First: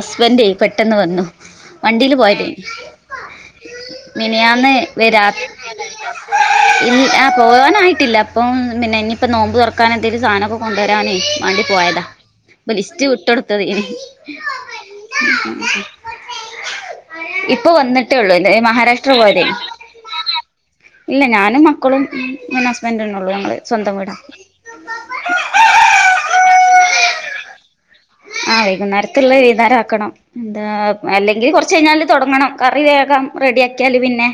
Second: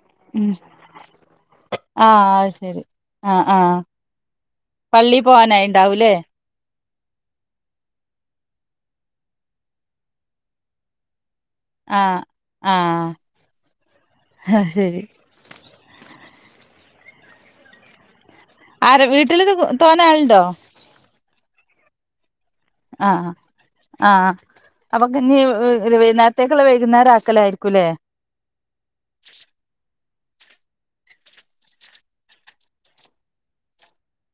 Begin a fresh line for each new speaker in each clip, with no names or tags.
ഹസ്ബൻഡേ പെട്ടെന്ന് വന്നു വണ്ടിയിൽ
ആഹ
പോയത്
അ ശരി ആഹ ആഹ
മിനിയാന്ന്
പള്ളി പോവാനായി ഉണ്ടാവൂല്ലേ [inaudible]
ഇ ആ പോവാനായിട്ടില്ല അപ്പം പിന്നെ ഇനിയിപ്പോ നോമ്പ് തുറക്കാൻ എന്തേങ്കിലും സാനക്കെ കൊണ്ടുവരാനേ വേണ്ടി പോയതാ
ആഹ്
ഇപ്പൊ ലിസ്റ്റ്
ആഹ്
വിട്ടൊടുത്തത്
അത് ശരി
ഇപ്പൊ വന്നിട്ടേള്ളു
ആര
മഹാരാഷ്ട്ര
വീട്ടില്
പോയതീയ്നിം
തോനെ ആളുണ്ടോ
ഇല്ല ഞാനും മക്കളും ഹസ്ബൻഡന്ന ഉള്ളൂ
ആഹ്
ഞങ്ങള് സ്വന്തം വീടാ
ആഹ് അപ്പൊ വൈകുന്നേരത്തേക്കുള്ള വൈകുന്നേരം ആക്കലായിരിക്കുംല്ലേ
ആഹ വൈകുന്നേരത്തള്ള വൈകുന്നേരം ആക്കണം എന്താ അല്ലെങ്കിൽ കുറച്ച കഴിഞ്ഞാല് തുടങ്ങണം കറി വേഗം റെഡി ആാക്കിയാല് പിന്നെ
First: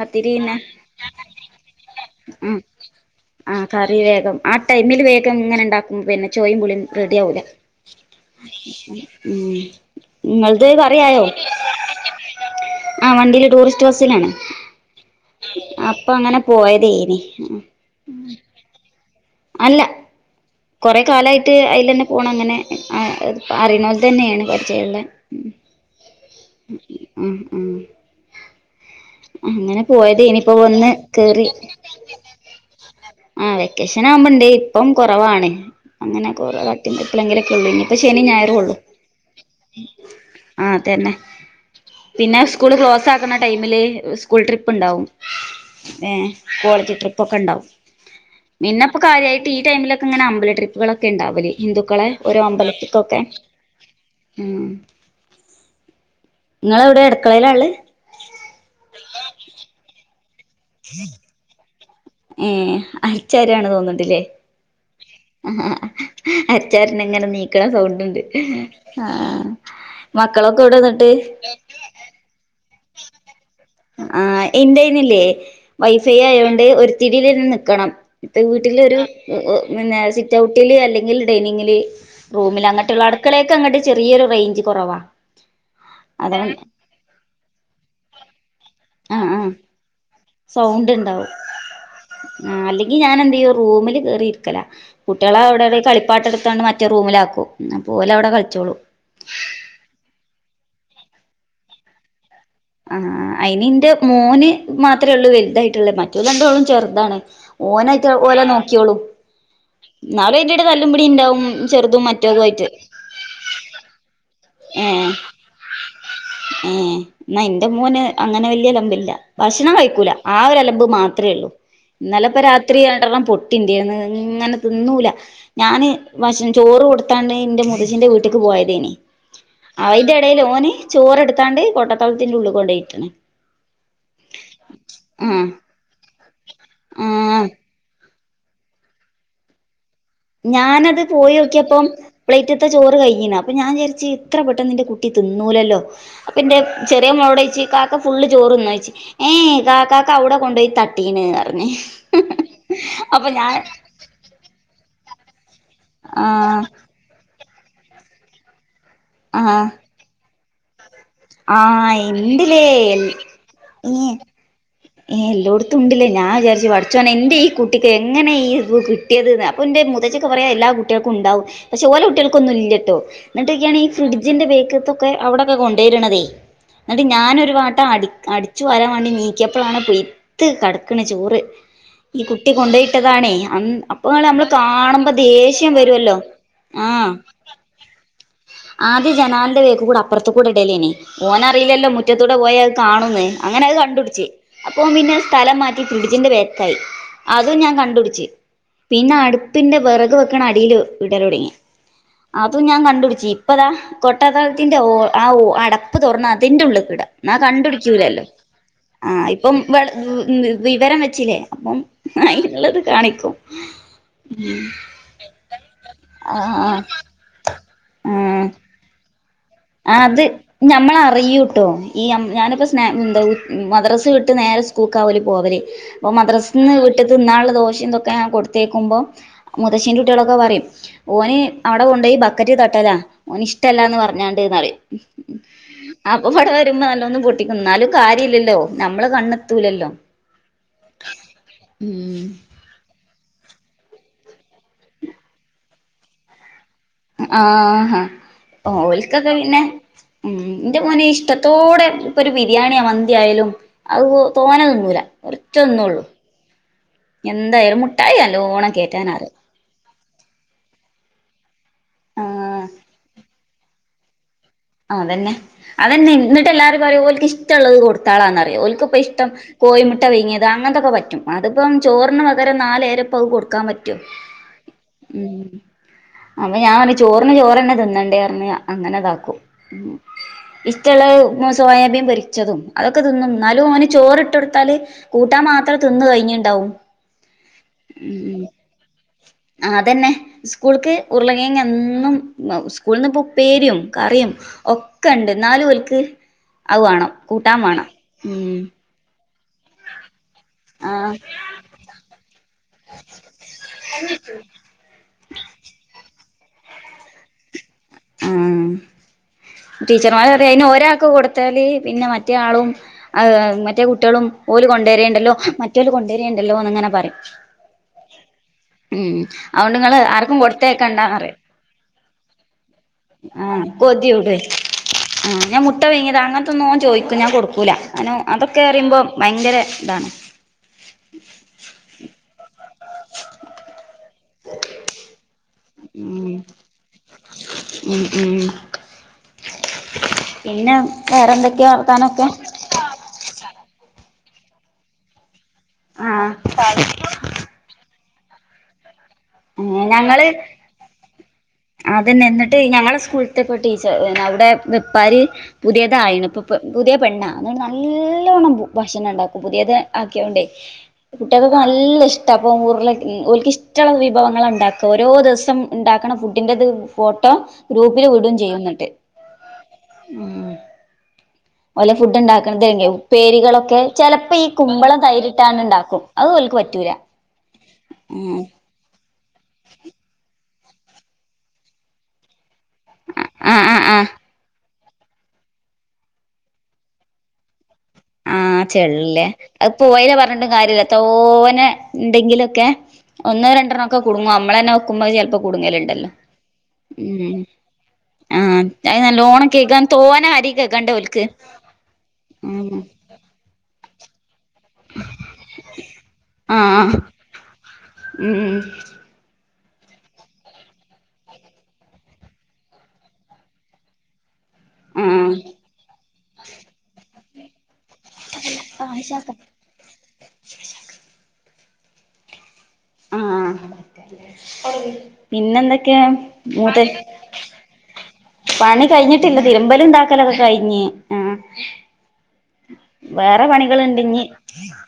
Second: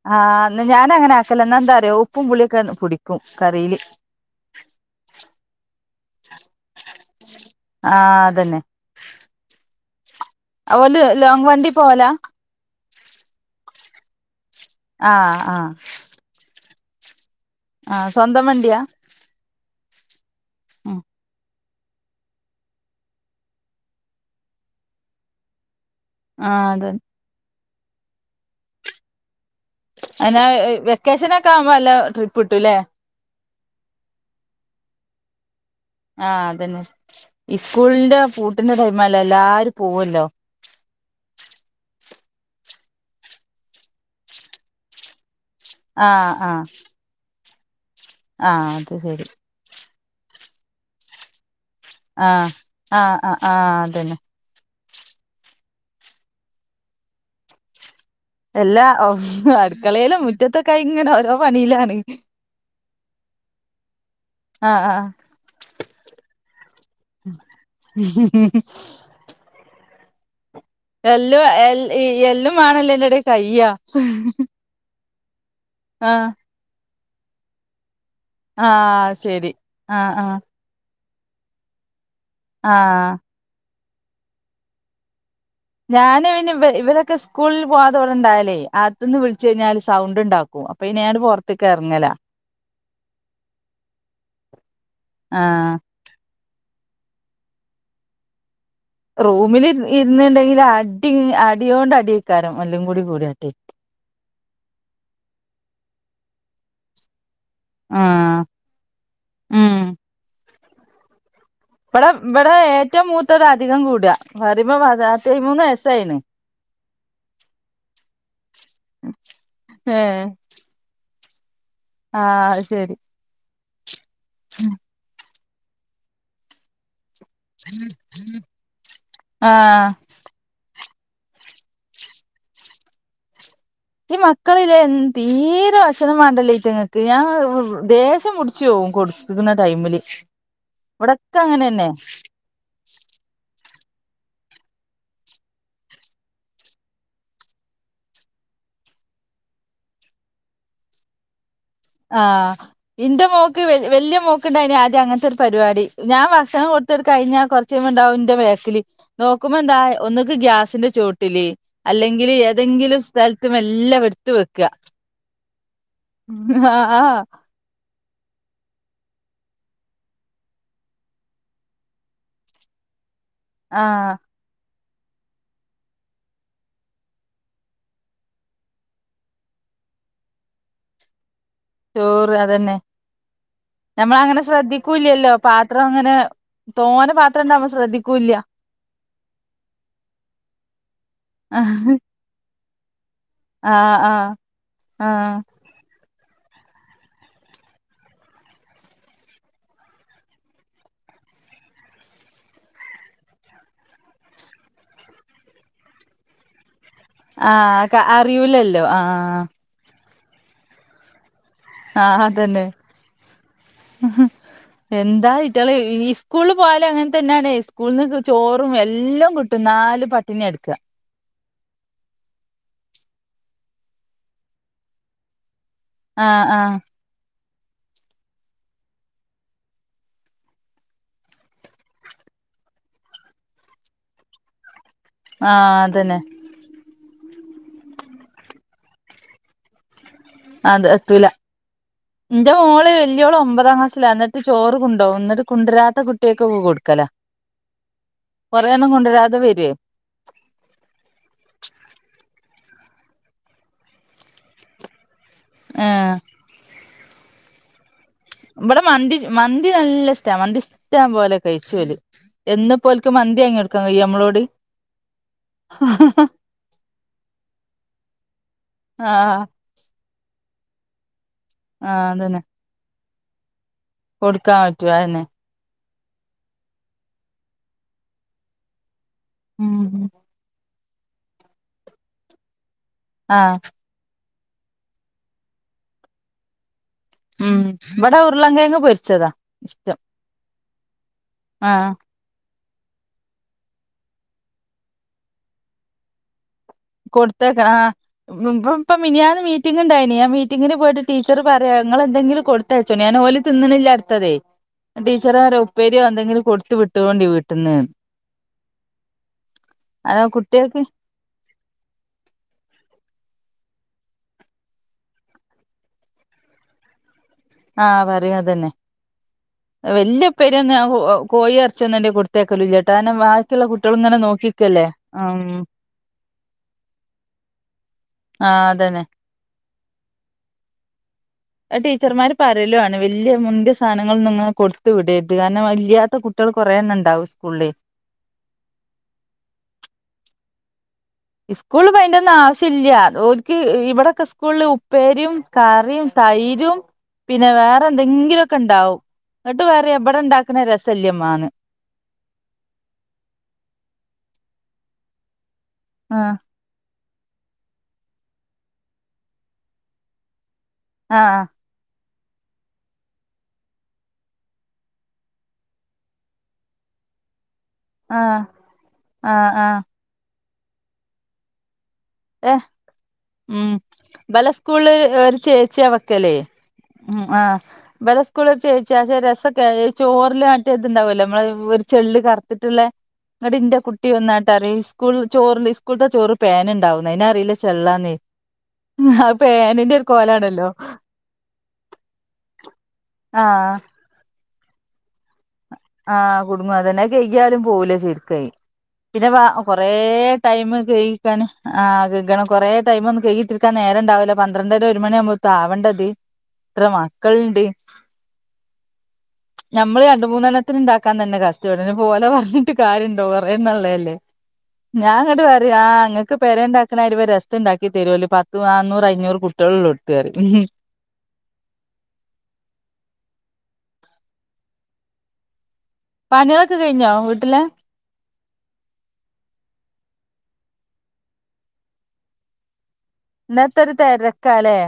പത്തിരി
ആഹ്
പിന്നെ
ന്ന ഞാന അങ്ങനെ ആക്കല എന്നാ എന്താറിയോ ഉപ്പും
ഉം.
പുളിയൊക്കെ പുടിക്കും
ആ
കറീയില്
കറി വേഗം ആ ടൈമിൽ വേഗം ഇങ്ങനെ ഉണ്ടാക്കും പിന്നെ ചോയും പുളിയും റെഡി ആവൂല
ആഹ് അതന്നെ
ഉം ഇങ്ങൾത്
ഓല്
കറിയായോ
ലോങ് വണ്ടി പോവലാ
ആ വണ്ടിയില് ടൂറിസ്റ്റ് ബസിലാണ്
ആഹ് ആഹ്
അപ്പൊ അങ്ങനെ പോയതേയ്നി
ആഹ സ്വന്തം വണ്ടിയാ
അല്ല കൊറെ കാലായിട്ട ട്ട് അയിലെന്നെ പോണം അങ്ങനെ അറിയണോൽ തന്നെയാണ് പരിചയള്ള
ആഹ് അതന്നെ
ആഹ് ആഹ് അങ്ങനെ പോയത്
അന്നാ
ഇനിയിപ്പോ വന്ന് കേറി
വെക്കേഷനൊക്കെ ആവുമ്പോ അല്ല ട്രിപ്പ് കിട്ടൂല്ലേ
ആ വെക്കേഷൻ ആവുമ്പണ്ട് ഇപ്പം കുറവാണ് അങ്ങനെ
ആഹ്
കുറ
അതന്നെ
എപ്പഴെങ്കിലുംക്കെ ഉള്ളൂ ഇനിയിപ്പ
ഇസ്കൂളിന്റെ
ശനി ഞായറേ
പൂട്ടിന്റെ
ഉള്ളു
ടൈമല്ലേ എല്ലാരും പോവല്ലോ
ആ തന്നെ പിന്നെ സ്കൂള് ക്ലോസ് ആക്കുന്ന ടൈമില് സ്കൂൾ ട്രിപ്പ് ഉണ്ടാവും ഏ
ആഹ് ആഹ്
കോളേജ് ട്രിപ്പ ഒക്കെ ഉണ്ടാവും
ആഹ് അത്
പിന്നപ്പ
ശരി
കാര്യമായിട്ട് ഈ ടൈമിലൊക്കെ ഇങ്ങനെ അമ്പല ട്രിപ്പുകളൊക്കെ ഉണ്ടാവലേ ഹിന്ദുക്കളെ ഓരോ
ആഹ് ആഹ്
അമ്പലത്ക്കൊക്കെ
ആഹ് ആഹ് അതന്നെ
ഉം ഇങ്ങളെവിടെ അട്ക്കളയിലാ ഇള്ളത്
എല്ലാ അട്ക്കളേലും മുറ്റത്തൊക്കായി ഇങ്ങനെ ഓരോ പണിയിലാണ്
ഏ അട്ച്ചാരാണ് തോന്ന്ണ്ട്ല്ലേ?
ആ ആഹ്
ആ അട്ച്ചാര്ണെങ്ങനെ നീക്ക്ണ സൗണ്ട്ണ്ട് ആ മക്കളൊക്കെവിടെന്ന്ട്ട്‌?
എല്ലും എ എല്ലുംമാണല്ലേ അയിന്റെടേ കയ്യാ
ആഹ് ഇന്റയ്നില്ലേ വൈഫൈ
ആഹ്
ആയോണ്ട് ഒരുത്തുടീലന്നെ നിക്കണം ൾത്തെ വീട്ടിലൊരു
ആഹ്
ഒ
ശരി
ഒരു പിന്നെ
ആഹ് ആഹ്
സിറ്റൗട്ട് ട്ടില് അല്ലെങ്കില് ഡൈനിങ്ങില്, റൂമില്, അങ്ങട്ട്ള്ള
ആഹ്
അട്ക്കളേക്കങ്ങട്ട് ചെറിയൊരു റെയ്ഞ്ച് കൊറവാ
ഞാന് പിന്നെ ഇവ ഇവരൊക്കെ സ്കൂളിൽ പോവാതെ ഇവടെണ്ടായാലേ അകത്ത്ന്ന്
ആഹ്
വിളിച്ചു
ആഹ്
കഴിഞ്ഞാല് സൗണ്ട്ണ്ടകും അപ്പപ്പിന്നെ ഞാനാണ്ട് പൊറത്ത്ക്കെറങ്ങും
ആ അല്ലെങ്കി ഞാനെന്തെയ്യും റൂമില് കേറിയിരിക്കല കുട്ടിയളെ
ആഹ്
അവിടൊവ്ടേ കളിപ്പാട്ടെടുത്താട്ട് മറ്റേ റൂമിലാക്കും അപ്പോലവ്ടെ കളിച്ചോളും
റൂമില് ഇര് ഇര്ന്ന്ണ്ടെങ്കില് അടി അടിയോണ്ട് അടിയേക്കാരം എല്ലും കൂടി
ആഹ്
കൂടിയാട്ട്
അയിന് ഇന്റെ മോന് മാത്രേയൊള്ളൂ വൽതായിട്ട്ള്ളേ മറ്റോല് രണ്ടാളും ചെറുതാണ് ഓനായിട്ട
ആഹ്
ഓലെ നോക്കിയോളും
ഉം
ഇന്നാലും അയിന്റെടേല് തല്ലുംപുടിണ്ടാവും
ഇബടെ ഇബടെ ഏറ്റവും മൂത്തത് അധികം കൂടാ പറിമ്പം പത്തയ്മൂന്ന് വയസ്സായീണ്
ഏഹേ ഇന്ന ഇന്റെ മോന് അങ്ങനെ വല്ല്യ അലമ്പില്ല ഭക്ഷണം കഴിക്കൂല
ഏഹ്
ആ ഒരു അലമ്പ് മാത്രേയൊള്ളൂ ഇന്നലെപ്പ
ആഹ് അത്
രാത്രി
ശരി
രണ്ടെണ്ണം പൊട്ടി ഇന്റേന്ന് ഇങ്ങനെ തിന്നൂല ഞാന് ഭക്ഷ ചോറ് കൊടുത്താണ് ഇന്റെ മൂത്തച്ചിൻ്റെ വീട്ട്ക്ക് പോയതേനി
ആഹ്
അയിന്റെടേല് ഓന് ചോറെട്ത്താണ്ട് കൊട്ടത്തളത്തിറെ ഉള്ള്ക്ക് കൊണ്ടോയിട്ട്ണ്
ഈ മക്കളിലേ
ആ
തീരെ ഭക്ഷണം വാണ്ടല്ലേ അയ്റ്റങ്ങക്ക് ഞാൻ
ആ
മ് ദേശ്യ പുടിച്ചോവും കൊടുത്ത്ക്ക്ണ ടൈമില്
ഞാനത്
ഇവിടൊക്കെ
പോയോക്കിയപ്പം
അങ്ങനെന്നെ
പ്ലേറ്റ് ഇട്ട ചോറ് കഴ്ഞ്ണ് അപ്പൊ ഞാൻ വിചാര്ച്ച് ഇത്ര പെട്ടെന്ന് ഇന്റെ കുട്ടി തിന്നൂലല്ലോ അപ്പെന്റെ ചെറിയ മോളോടോയ്ച്ച് കാക്ക ഫുള്ള് ചോറ്ന്നോയ്ച്ച് ഏഹേ ഏ കാക്കാക്ക അവ്ടെ കൊണ്ടോയി തട്ടീണ് പർഞ്
ആഹ് ഇന്റെ മോക്ക് വ വല്ല്യ മോക്ക്ണ്ടായിനി ആദ്യം അങ്ങൻത്തൊ രു പരിവാടി ഞാൻ
ആ
ഭക്ഷണം കൊടുത്ത്ങ്ങട്ട് കഴിഞ്ഞാ കൊറച്ചയ്യുമ്പണ്ടാവും ഇന്റെ ബേക്കില്
ആ
നോക്കുമ്പെന്താ ഒന്നുക്ക് ഗ്യാസിന്റെ ചോട്ടില്
ആ
അല്ലെങ്കില്
എന്തിലേ
ഏതെങ്കിലും സ്ഥൽത്ത് മെല്ലെ എടുത്ത് വെക്ക
ഏഹ് എല്ലോട്ത്തും ഇണ്ട്ല്ലേ ഞാ വിചാരിച്ച് പടച്ചോനെ
ആഹ്
ഇന്റെ ഈ കുട്ടിക്ക് എങ്ങനെ ഈ ഇത് കിട്ടിയെത് ന്ന് അപ്പം ഇൻ്റെ മൂത്തച്ചിയൊക്കെ പറയും അത് എല്ലാ കുട്ടിയൾക്കും ഇണ്ടാവും പക്ഷെ ഓലെ കുട്ടിയൾക്കൊന്നും ഇല്ല്യ ട്ടോ ഇന്നട്ടോക്ക്യാണി ഈ
ആഹ്
ഫ്രിഡ്ജിന്റെ ബാക്ക്ത്തൊ ക്കെ അവിടൊക്കെ കൊണ്ടോയിട്ണതേ എന്നിട്ട് ഞാനൊരു വാട്ടം അടി അടിച്ചു വരാ വേണ്ടി നീ ക്കിയെപ്പളാണ് പുയ്ത്ത് കടക്ക്ണ് ചോറ് ഈ
ചോറ്
കുട്ടി
അതന്നെ
കൊണ്ടോയിട്ടതാണേ അപ്പൊ
ഞമ്മളങ്ങനെ
നമ്മള് കാണുമ്പോ
ശ്രദ്ധിക്കൂല്ലല്ലോ
ദേഷ്യം
പാത്രം അങ്ങനെ
വരുവല്ലോ ആഹ്
തോനെ പാത്രംണ്ടാവുമ്പം ശ്രദ്ധിക്കൂല്ല്യ
ആദ്യം ജനാലെന്റെ ബേക്ക് കൂടെ അപ്പർത്ത് കൂടെ ഇടലേനി ഓനററീല്ലല്ലോ
ആഹ്
മുറ്റ ത്ത് കൂടെ പോയാ അത് കാണുംന്ന് അങ്ങനത്
ആഹ്
കണ്ടുട്ച്ച് അപ്പ ഓം പിന്നെ
ആഹ്
സ്ഥല ലം മാറ്റി ഫ്രിഡ്ജിന്റെ ബേക്ക്ക്കായി അതും ഞാൻ കണ്ടുട്ച്ച് പിന്നെ അടുപ്പിന്റെ വെറക് വെക്ക്ണ അടിയില് ഇടലൊട്ങ്ങി അതും ഞാൻ കണ്ടുട്‌ച്ച് ഇപ്പെതാ കൊട്ട തൾത്തിന്റെ ആ അടപ്പ് തൊറന്ന് അതിന്റെ ഉള്ള്ക്ക്ട
ആ ക അറിയൂലല്ലോ ആഹ്
വേ വിവരം വെച്ചില്ലേ അപ്പം
ആഹ് അതന്നെ
അയ്റ്റങ്ങള് ത് കാണിക്കും
എന്താ ഇറ്റള് ഈ
ആ
സ്കൂളിൽ പോയാലും അങ്ങനെ തന്നെയാണേ സ്കൂളന്ന് ചോറും എല്ലാം കി
ആഹ് അത് ഞമ്മൾ അറിയൂട്ടോ ഈ ഞാനിപ്പ സ് എന്താ മദ്രാസൽ വിട്ട് നേരെ സ്കൂൾക്ക ഓല് പോവല് ഇപ്പൊ
ആഹ്
മദ്രാസിൽ നിന്ന്
ആഹ്
വിട്ട് തിന്നാനുള്ള ദോശം ഇതൊക്കെ കൊടുത്തേക്കുമ്പോ മുതശ്ശന്റെറെ കുട്ടികളൊക്കെ പറയും ഓന് അവിടെ കൊണ്ടോയി ബക്കറ്റ് തട്ടല ഓന് ഇഷ്ടല്ലാ എന്ന് പറഞ്ഞാണ് പറി
ആഹ് അതന്നെ
അപ്പൊ ഇവടേ ന്നിട്ട് മ്മ നല്ലൊന്നും പൊട്ടിക്കും എന്നാലും കാര്യല്ലല്ലോ നമ്മള് കണ്ണെത്തൂലല്ലോ
അതെ എത്തുല എന്റെ മോൾ വല്ലയോള ഒമ്പതാം ക്ലസ്സല്ല എന്നട്ട് ചോറ് കൊണ്ടോവും എന്നിട്ട് കൊണ്ടുവരാത്ത കുട്ടിയക്കെ കൊടുക്കു
ആഹഹാ ഓല്ക്കൊക്കെ
കൊണ്ടുവരാതെ
പിന്നെ
വരുവേ
ഉം എന്റെ മോനെ ഇഷ്ടത്തോടെ ഇപ്പൊ ഒരു ബിരിയാണിയൊ മന്തിയാലും അത് തോന്നൊന്നൂല കുറച്ചൊന്നുള്ളൂ
ആഹ്
എന്തായാലും മുട്ടായില്ല
ഇവിടെ മന്തി മന്തി നല്ല ഇഷ്ട്ട മന്തി ഇഷ്ടം പോലെ കഴിച്ചോല്
ആഹ്
എന്ന് പോലക്കു മന്തിയാങ്ങി എടുക്കാൻ കയ്യോ നമ്മളോട്
ആതന്നെ അതന്നെ എന്നിട്ട് എല്ലാരും പറഓക്ക് ഇഷ്ടമുള്ളത് കൊടുത്താളാന്നറിയോഓക്ക ഇപ്പ ഇഷ്ടം
ആഹ്
കോഴമുട്ട പുയിങ്ങിയത് അങ്ങനത്തൊക്കെ പറ്റും അതിപ്പം
ആഹ്
ചോറിന്
അതന്നെ
വകരെ നാലേരപത് കൊടുക്കാൻ പറ്റു
കൊടുക്കാൻ പറ്റോ അതന്നെ
അപ്പൊ ഞാൻ ചോറിന് ചോറ്ന്നെ തിന്നണ്ടേ പറഞ്ഞ് അങ്ങനെ ഇതാക്കും
ഉം
ഇഷ്ടമുള്ള സ്വായാബീൻ പൊരിച്ചതും അതൊക്കെ തിന്നും
ആഹ്
ന്നാലും ഓൻ ചോറിട്ട് കൊടുത്താല് കൂട്ടാൻ മാത്രം തിന്ന് കഴിഞ്ഞിണ്ടാവും
ഉം ഇവിടെ ഉരുളങ്കയങ് പൊരിച്ചതാ ഇഷ്ടം
അതന്നെ സ്കൂൾക്ക് ഉരുളങ്ങിയങ്ങ്
ആഹ്
എന്നും സ്കൂളിന്ന് ഇപ്പോൾ ഉപ്പേരിയും കറിയും ഒക്കെ ഉണ്ട് നാലു ഓൽക്ക് അത് വേണം കൂട്ടാൻ
കൊടുത്തേക്കണം
വേണം
ആഹ്
ഉം
ഇപ്പ ഇപ്പ മിനിയാന്ന് മീറ്റിംഗങ്ണ്ടായിനി ആ മീറ്റിന് പോയിട്ട്
ആഹ്
ടീച്ച പറയാ നിങ്ങളെന്തെങ്കിലും കൊടുത്തയച്ചോ ഞാൻ ഓലി തിന്നണില്ല അടുത്തതേ ടീ ടീച്ചറ റിയ പ്പേരിയോ എന്തെങ്കിലും കൊടുത്ത വിട്ടോണ്ടി വീട്ടന്ന്
ആ
അതാ
ടീച്ചർമാരറിയ അയ്ന്
കുട്ടികൾക്ക്
ഒരാൾക്ക് കൊ ത്തല് പിന്നെ മറ്റേ ആളും മറ്റേ കുട്ടികളും ഓല് കൊണ്ടുവരയേണ്ടല്ലോ മറ്റേല് കൊണ്ടുവരേുണ്ടല്ലോന്ന് ഇങ്ങനെ പറയും
ആഹ പറയും അതന്നെ
ഉം അതുകൊണ്ട് നിങ്ങള്
വല്യ
ആർക്കും
ഉപ്പരിയൊന്നും
കൊടുത്തേക്കണ്ടാന്ന് പറയും
കോഴി ഇറച്ചി കൊടുത്തയക്കലുല്ല
ആഹ് കൊതികൂടും ആഹ്
ഉം
ഞാൻ മുട്ട പുയിങ്ങിയതാ അങ്ങനത്തെന്നും ഓൻ ചോദിക്കും ഞാൻ കൊടുക്കൂല കാരണം അതൊക്കെ
ആഹ്
അറിയുമ്പോ
അതന്നെ
ഭയങ്കര ഇതാണ്
ടീച്ചർമാര് പറയലുവാണ് വലിയ മുന്തിയ സാധനങ്ങൾ നിങ്ങൾ കൊടുത്തു വിടരുത് കാരണം ഇല്ലാത്ത
ഉം
കുട്ടികൾ കുറെണ്ണംണ്ടാവും സ്കൂളില്
ഉം ഉം പിന്നെ വേറെന്തൊക്കെയാ വർത്താനൊക്കെ
ല്ല ഒക്ക് ഇവിടെക്കെ സ്കൂളില് ഉപ്പേരിയും കറിയും
ആഹ്
തൈരും പിന്നെ വേറെ എന്തെങ്കിലുമൊക്കെ ഇണ്ടാവും എന്നിട്ട് പറ ഇബടെ
ഞങ്ങള്
ഉണ്ടാക്കണ രസല്യമ്മാന്ന്
അതന്നെ എന്നിട്ട് ഞങ്ങളുടെ സ്കൂളത്തെ പോ ടീച്ചർ അവിടെ വെപ്പാരി പുതിയതായിണ്
ആഹ്
ഇപ്പൊ പുതിയ പെണ്ണാ അ നല്ലോണ്ണം ഭക്ഷണം ഉണ്ടാക്കും പുതിയത് ആക്കിയ കൊണ്ടേ
ആഹ്
കുട്ടികൾക്ക് നല്ല ഇഷ്ടം അപ്പൊ രുള ഓൽ ക്ക ഇഷ്ടമുള്ള വിഭവങ്ങൾ ഉണ്ടാക്കും ഓരോ ദിവസം ഉണ്ടാക്കണ ഫുഡിന്റെത് ഫോട്ടോ ഗ്രൂപ്പിൽ വിടും
ആഹ്
ചെയ്യുംന്നിട്ട്
ആഹ് ആഹ്
ഓലെ ഫുഡ്
ഏഹ്
ഉണ്ടാക്കണതെക്കെ
ഉം
ഉപ്പേരികളൊക്കെ ചിലപ്പോ ഈ
ഇബലെ സ്കൂളില്
കുമ്പളം തൈരിട്ടാണ് ഉണ്ടാക്കും അത് ഓല്ക്ക് പറ്റൂലാ
ആ ബലെ സ്കൂളി ചേ- [unintelligible] രസൊക്കെ ചോറില മറ്റെ ഇതുണ്ടാവുമല്ലോ നമ്മള ഒരു ചെള്ള് കറുത്തിട്ടുള്ള ഇവിടെ
ആഹ്
ഇന്റെ
ആഹ് ആഹ്
കുട്ടി വന്നാട്ടാല് സ്കൂള് ചോറ് സ്കൂളത്തെ ചോറ് പേന് ണ്ടാവുന്ന് ഇവനറിയില്ല ചെള്ളാന്നെ
ആഹ് ചെള്ള്ല്ലേ അത് പോയെന്ന് പറഞ്ഞി
കോലാണല്ലോ
കാര്യല്ല തോനെ ഉണ്ടെങ്കിലൊക്കെ ഒന്ന്
ആഹ്
രണ്ടണ്ണം ഒക്കെ കുടുങ്ങും മ്മളന്നെ നോക്കുമ്പോ അത് ചെലപ്പോ കുടുങ്ങേല്ല
ആഹ് കുടുങ്ങും അതന്നെ കഴ്കിയാലും പോവൂല ശെരിക്കെ
ആഹ് അത്
പിന്നെ വ
നല്ലോണം കേൾക്കാൻ
കൊറേ
തോന അരി
ടൈമ്
കേൾക്കണ്ട ഓൽക്ക്
കഴുകിക്കാന് ആഹ് നിക്കണം കുറേ
ഉം
ടൈം ഒന്ന് കഴിട്ടിരിക്കാൻ നേരം ഉണ്ടാവില്ല പന്ത്രണ്ടര ഒരു മണി ആവുമ്പോ ആവണ്ടത് ഇത്ര
ആഹ്
മക്കൾണ്ട്
ഉം
നമ്മള് രണ്ട് മൂന്നെല അത് ഉണ്ടാക്കാൻ തന്നെ കസ്ട്ടപ്പെട പോലോ പറഞ്ഞിട്ട് കാര്യംണ്ടോ പറയന്നള്ളേ അല്ലേ ഞാ
ആഹ്
അങ്ങോട്ട് പറയ ആഹ് അങ്ങൾക്ക് പേരെണ്ടാക്കണ രസം ഉണ്ടാക്കി തരുമല്ലോ പത്തു നാന്നൂറ് അഞ്ഞൂറ് കുട് ട്ടികളുണ്ട് [unintelligible]
ആഹ് പിന്നെ എന്തൊക്കെയാ മൂത്ത
ഹോട്ടല
പണി കഴിഞ്ഞിട്ടില്ല തിരുമ്പല ഇണ്ടാക്കലൊക്കെ കഴിഞ്ഞ് ആഹ് വേറെ പണികൾ
ഇന്നത്തെ ഒരു
ഉണ്ടിഞ്ഞി
തിരക്കാല്ലേ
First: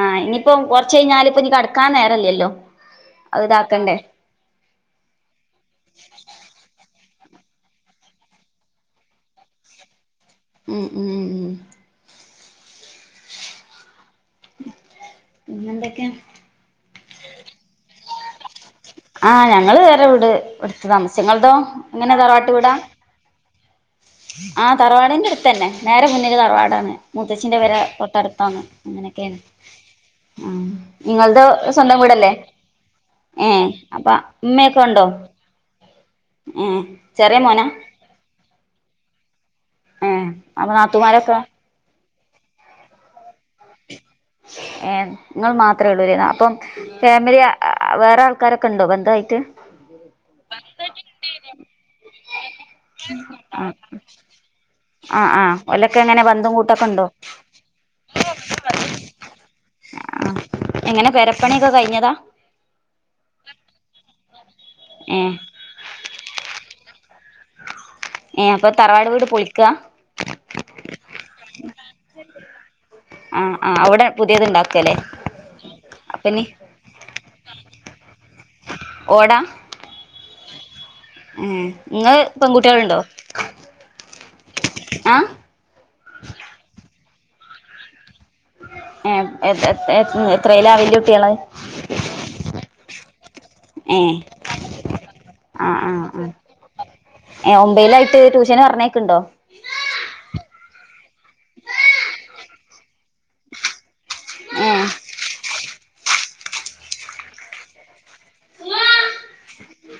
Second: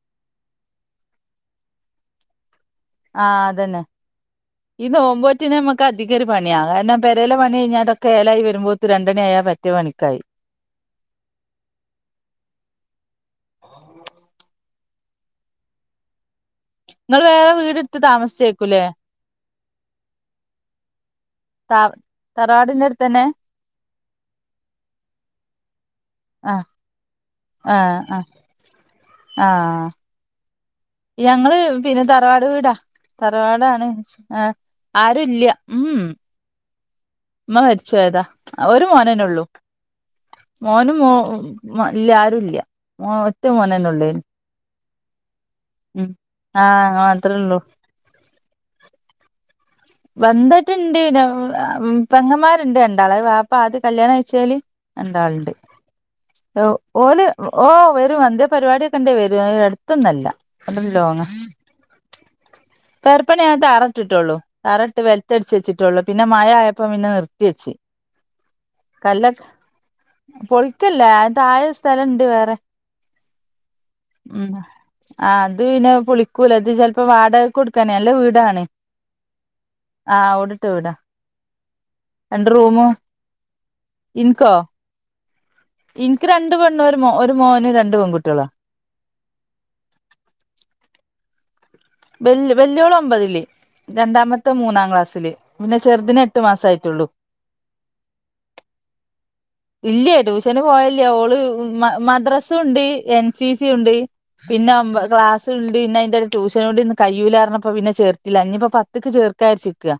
ആഹ് ഇനിയിപ്പോ കൊറച്ച് കഴിഞ്ഞാല് ഇപ്പൊ ഇനി കടക്കാൻ നേരല്ലല്ലോ
ആഹ്
അത്
അതന്നെ
ഇതാക്കണ്ടേ
ഈ നോമ്പോറ്റിന നമുക്ക് അധികം ഒരു പണിയാ കാരണം പെരയില പണി കഴിഞ്ഞാട്ടൊക്കെഏല വരുമ്പോതെന് ഒരു രണ്ടണിയായാൽ പ റ്റു പണിക്കായി
ഉം ഉം പിന്നെന്തൊക്കെയ
നിങ്ങള് വേറെ വീട് എടുത്ത് താമസിച്ചേക്കൂല്ലേ
ആഹ് ഞങ്ങള് വേറെ വിട് എടുത്ത് താമസിച്ച് ഇങ്ങളതോ
ത
എങ്ങനെ തറവാട്ട് വീടാ
തറവാടിന്റെ അടുത്തന്നെ
ആഹ് തറവാടിന്റെ അടുത്ത് തന്നെ നേരെ [unintelligible]
ആ
തറവാടാണ് മുത്തച്ഛിന്റെ പെര
ആ ആ
തൊട്ടടുത്താണ് അങ്ങനെയൊക്കെയാണ്
ആ
ആഹ് നിങ്ങളത്
ഞങ്ങള്
സ്വന്തം
പിന്നെ
വീടല്ലേ
തറവാട് വീടാ
ഏഹ്
തറവാടാണ്
അപ്പൊ
ആ
ഉമ്മയൊക്കെ ഉണ്ടോ
ആരും ഇല്ല ഉം
ഏഹ് ചെറിയ
ഉമ്മ
മോനാ
മരിച്ചുപോയതാ ഒരു മോനന്നെള്ളൂ
ഏഹ് അപ്പൊ
മോനും മോ-
നാത്തൂമാരൊക്കെ
മ ഇല്ല ആരുഇല്ല മ ഒറ്റ മോനന്നേ ഉള്ളേനു
ഏ നിങ്ങൾ മാത്രമേ ഉള്ളൂ അപ്പം
ആ മാത്രേ
ഫാമിലി
ഉള്ളൂ
വേറെ ആൾക്കാരൊക്കെ ഉണ്ടോ ബന്ധമായിട്ട്
ബന്ധവായിട്ട് ഉണ്ടേനു പെങ്ങന്മാരുണ്ട് രണ്ടാള് വാപ്പ
ആഹ്
ആദ്യം കല്യാണം കഴിച്ചേല്
ആഹ്
എന്താളുണ്ട്
ആഹ് ഓലൊക്കെ എങ്ങനെ ബന്ധും കൂട്ടൊക്കെ ഉണ്ടോ
ഓല് ഓ വരും എന്തേലും പരിപാടിക്കെ ഇണ്ടേ വരും ത്തന്നല്ല
ആഹ്
അത്
എങ്ങനെ
ലോങ്ങ
പെരപ്പണിയൊക്കെ കഴിഞ്ഞതാ
പെർപ്പണിയ ആട്ട് തറട്ടിട്ടുള്ളൂ തറട്ട്
ഏഹ്
ബെൽറ്റടിച്ച് വെച്ചിട്ടള്ളൂ പിന്നെ മഴആയപ്പോ പിന്നെ നിർ
ഏഹ് അപ്പൊ തറവാട് വീട് പൊളിക്കാ
പൊളിക്കല്ല താഴെ സ്ഥലുണ്ട് വേറെ
ആഹ് ആഹ് അവിടെ പുതിയത് ഉണ്ടാക്കിയല്ലേ
ആഹ് അത് പിന്നെ പൊളിക്കൂല അത് ചിലപ്പോ വാടക കൊടുക്കാന നല്ല വീടാണ്
ഓടാ
ആഹ് ഓടിട്ട വീടാ?
ഏഹ് ഇങ്ങള്
രണ്ട് റൂമും
പെൺകുട്ട്യേള്ണ്ടോ ആഹ്
ഇനിക്ക് രണ്ട് പെണ്ണു ഒര് ഒരു മോന് രണ്ട് പെൺകുട്ട്യേളാ
ഏഹ് എത് എത് എത്രേലക വെല്യ കുട്ട്യേള്
വെൽ വെല്യോള് ഒമ്പതില്
ഏഹ്
രണ്ടാമത്തെ മൂന്നാം ക്ലാസ്സില് പിന്നെ
ആഹ് ആഹ്
ചെറുതിന്
ആഹ്
എട്ടു മാസയിട്ടുള്ളു
ഏഹ് ഒമ്പെയിലായിട്ട് ട്യൂഷന് പറഞ്ഞയക്ക്ണ്ടോ?
ഇല്ലേ ട്യൂഷന് പോവലില്ലാ ഓള് മ മദ്രസുണ്ട് എൻ സി സിയുണ്ട് പിന്നെ
ഏഹ്
ഒമ്പ ക്ലാസ്സ് സുണ്ട് പിന്നെ അയിന്റെ ഒരു ട്യൂഷനൂടി ഇ കയൂലാറഞ്ഞപ്പോ പിന്നെ ചേർത്തില്ലാ ഇനിപ്പ പത്ത്ക്ക് ചേർക്കാ വിചാരിച്ച്ക്കാ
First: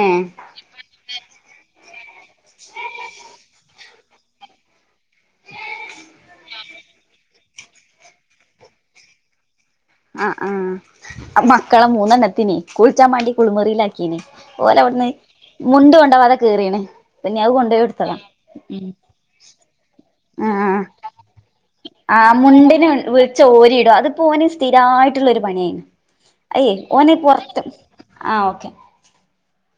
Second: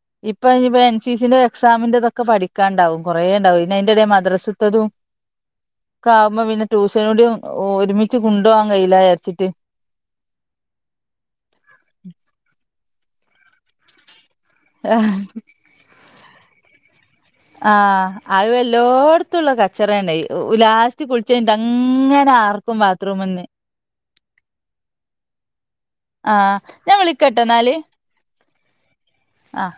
ഏഹ്
ഇപ്പ അയിനിപ്പം എൻ സി സിന്റെ എക്സാമിന്റതൊക്കെ പഠിക്കാണ്ടാവും കൊറേ ഇണ്ടാവും ഇ അയിൻ്റെടെ മദ്രസത്തതും ക്കെ ആവുമ്പോ പിന്നെ ട്യൂഷനൂടിയും ഒ ഒരുമിച്ച് കൊണ്ടോവാൻ കയ്യൂലാ വിചാരിച്ചിട്ട്
ആഹ് ആഹ് ആഹ് മക്കളെ മൂന്നെണ്ണത്തിനിം കുളിച്ചാമ്മാണ്ടി കുളിമുറിയിലാക്കി ക്കീന് ഓലവിടുന്ന് മുണ്ട് കൊണ്ടോവാതെ കേറീണ് പിന്നെ അത് കൊണ്ടോയി കൊടുത്തതാ ഉം
ത്ത്ള്ള കച്ചറാണെ ലാസ്റ്റ് കുളിച്ചഴിഞ്ഞിട്ട് അങ്ങനെ ആർക്കും ബാത്റൂം
ളിച്ചാ ഓരിടും അതിപ്പോന് സ്ഥിരായിട്ടുള്ള ഒരു പണിയായിന്
ആഹ്
അയ്യേ
ഞാൻ
ഓന് പൊറത്ത്
വിളിക്കട്ടാന്നാല്
ആഹ് ഓക്കെ
ആഹ്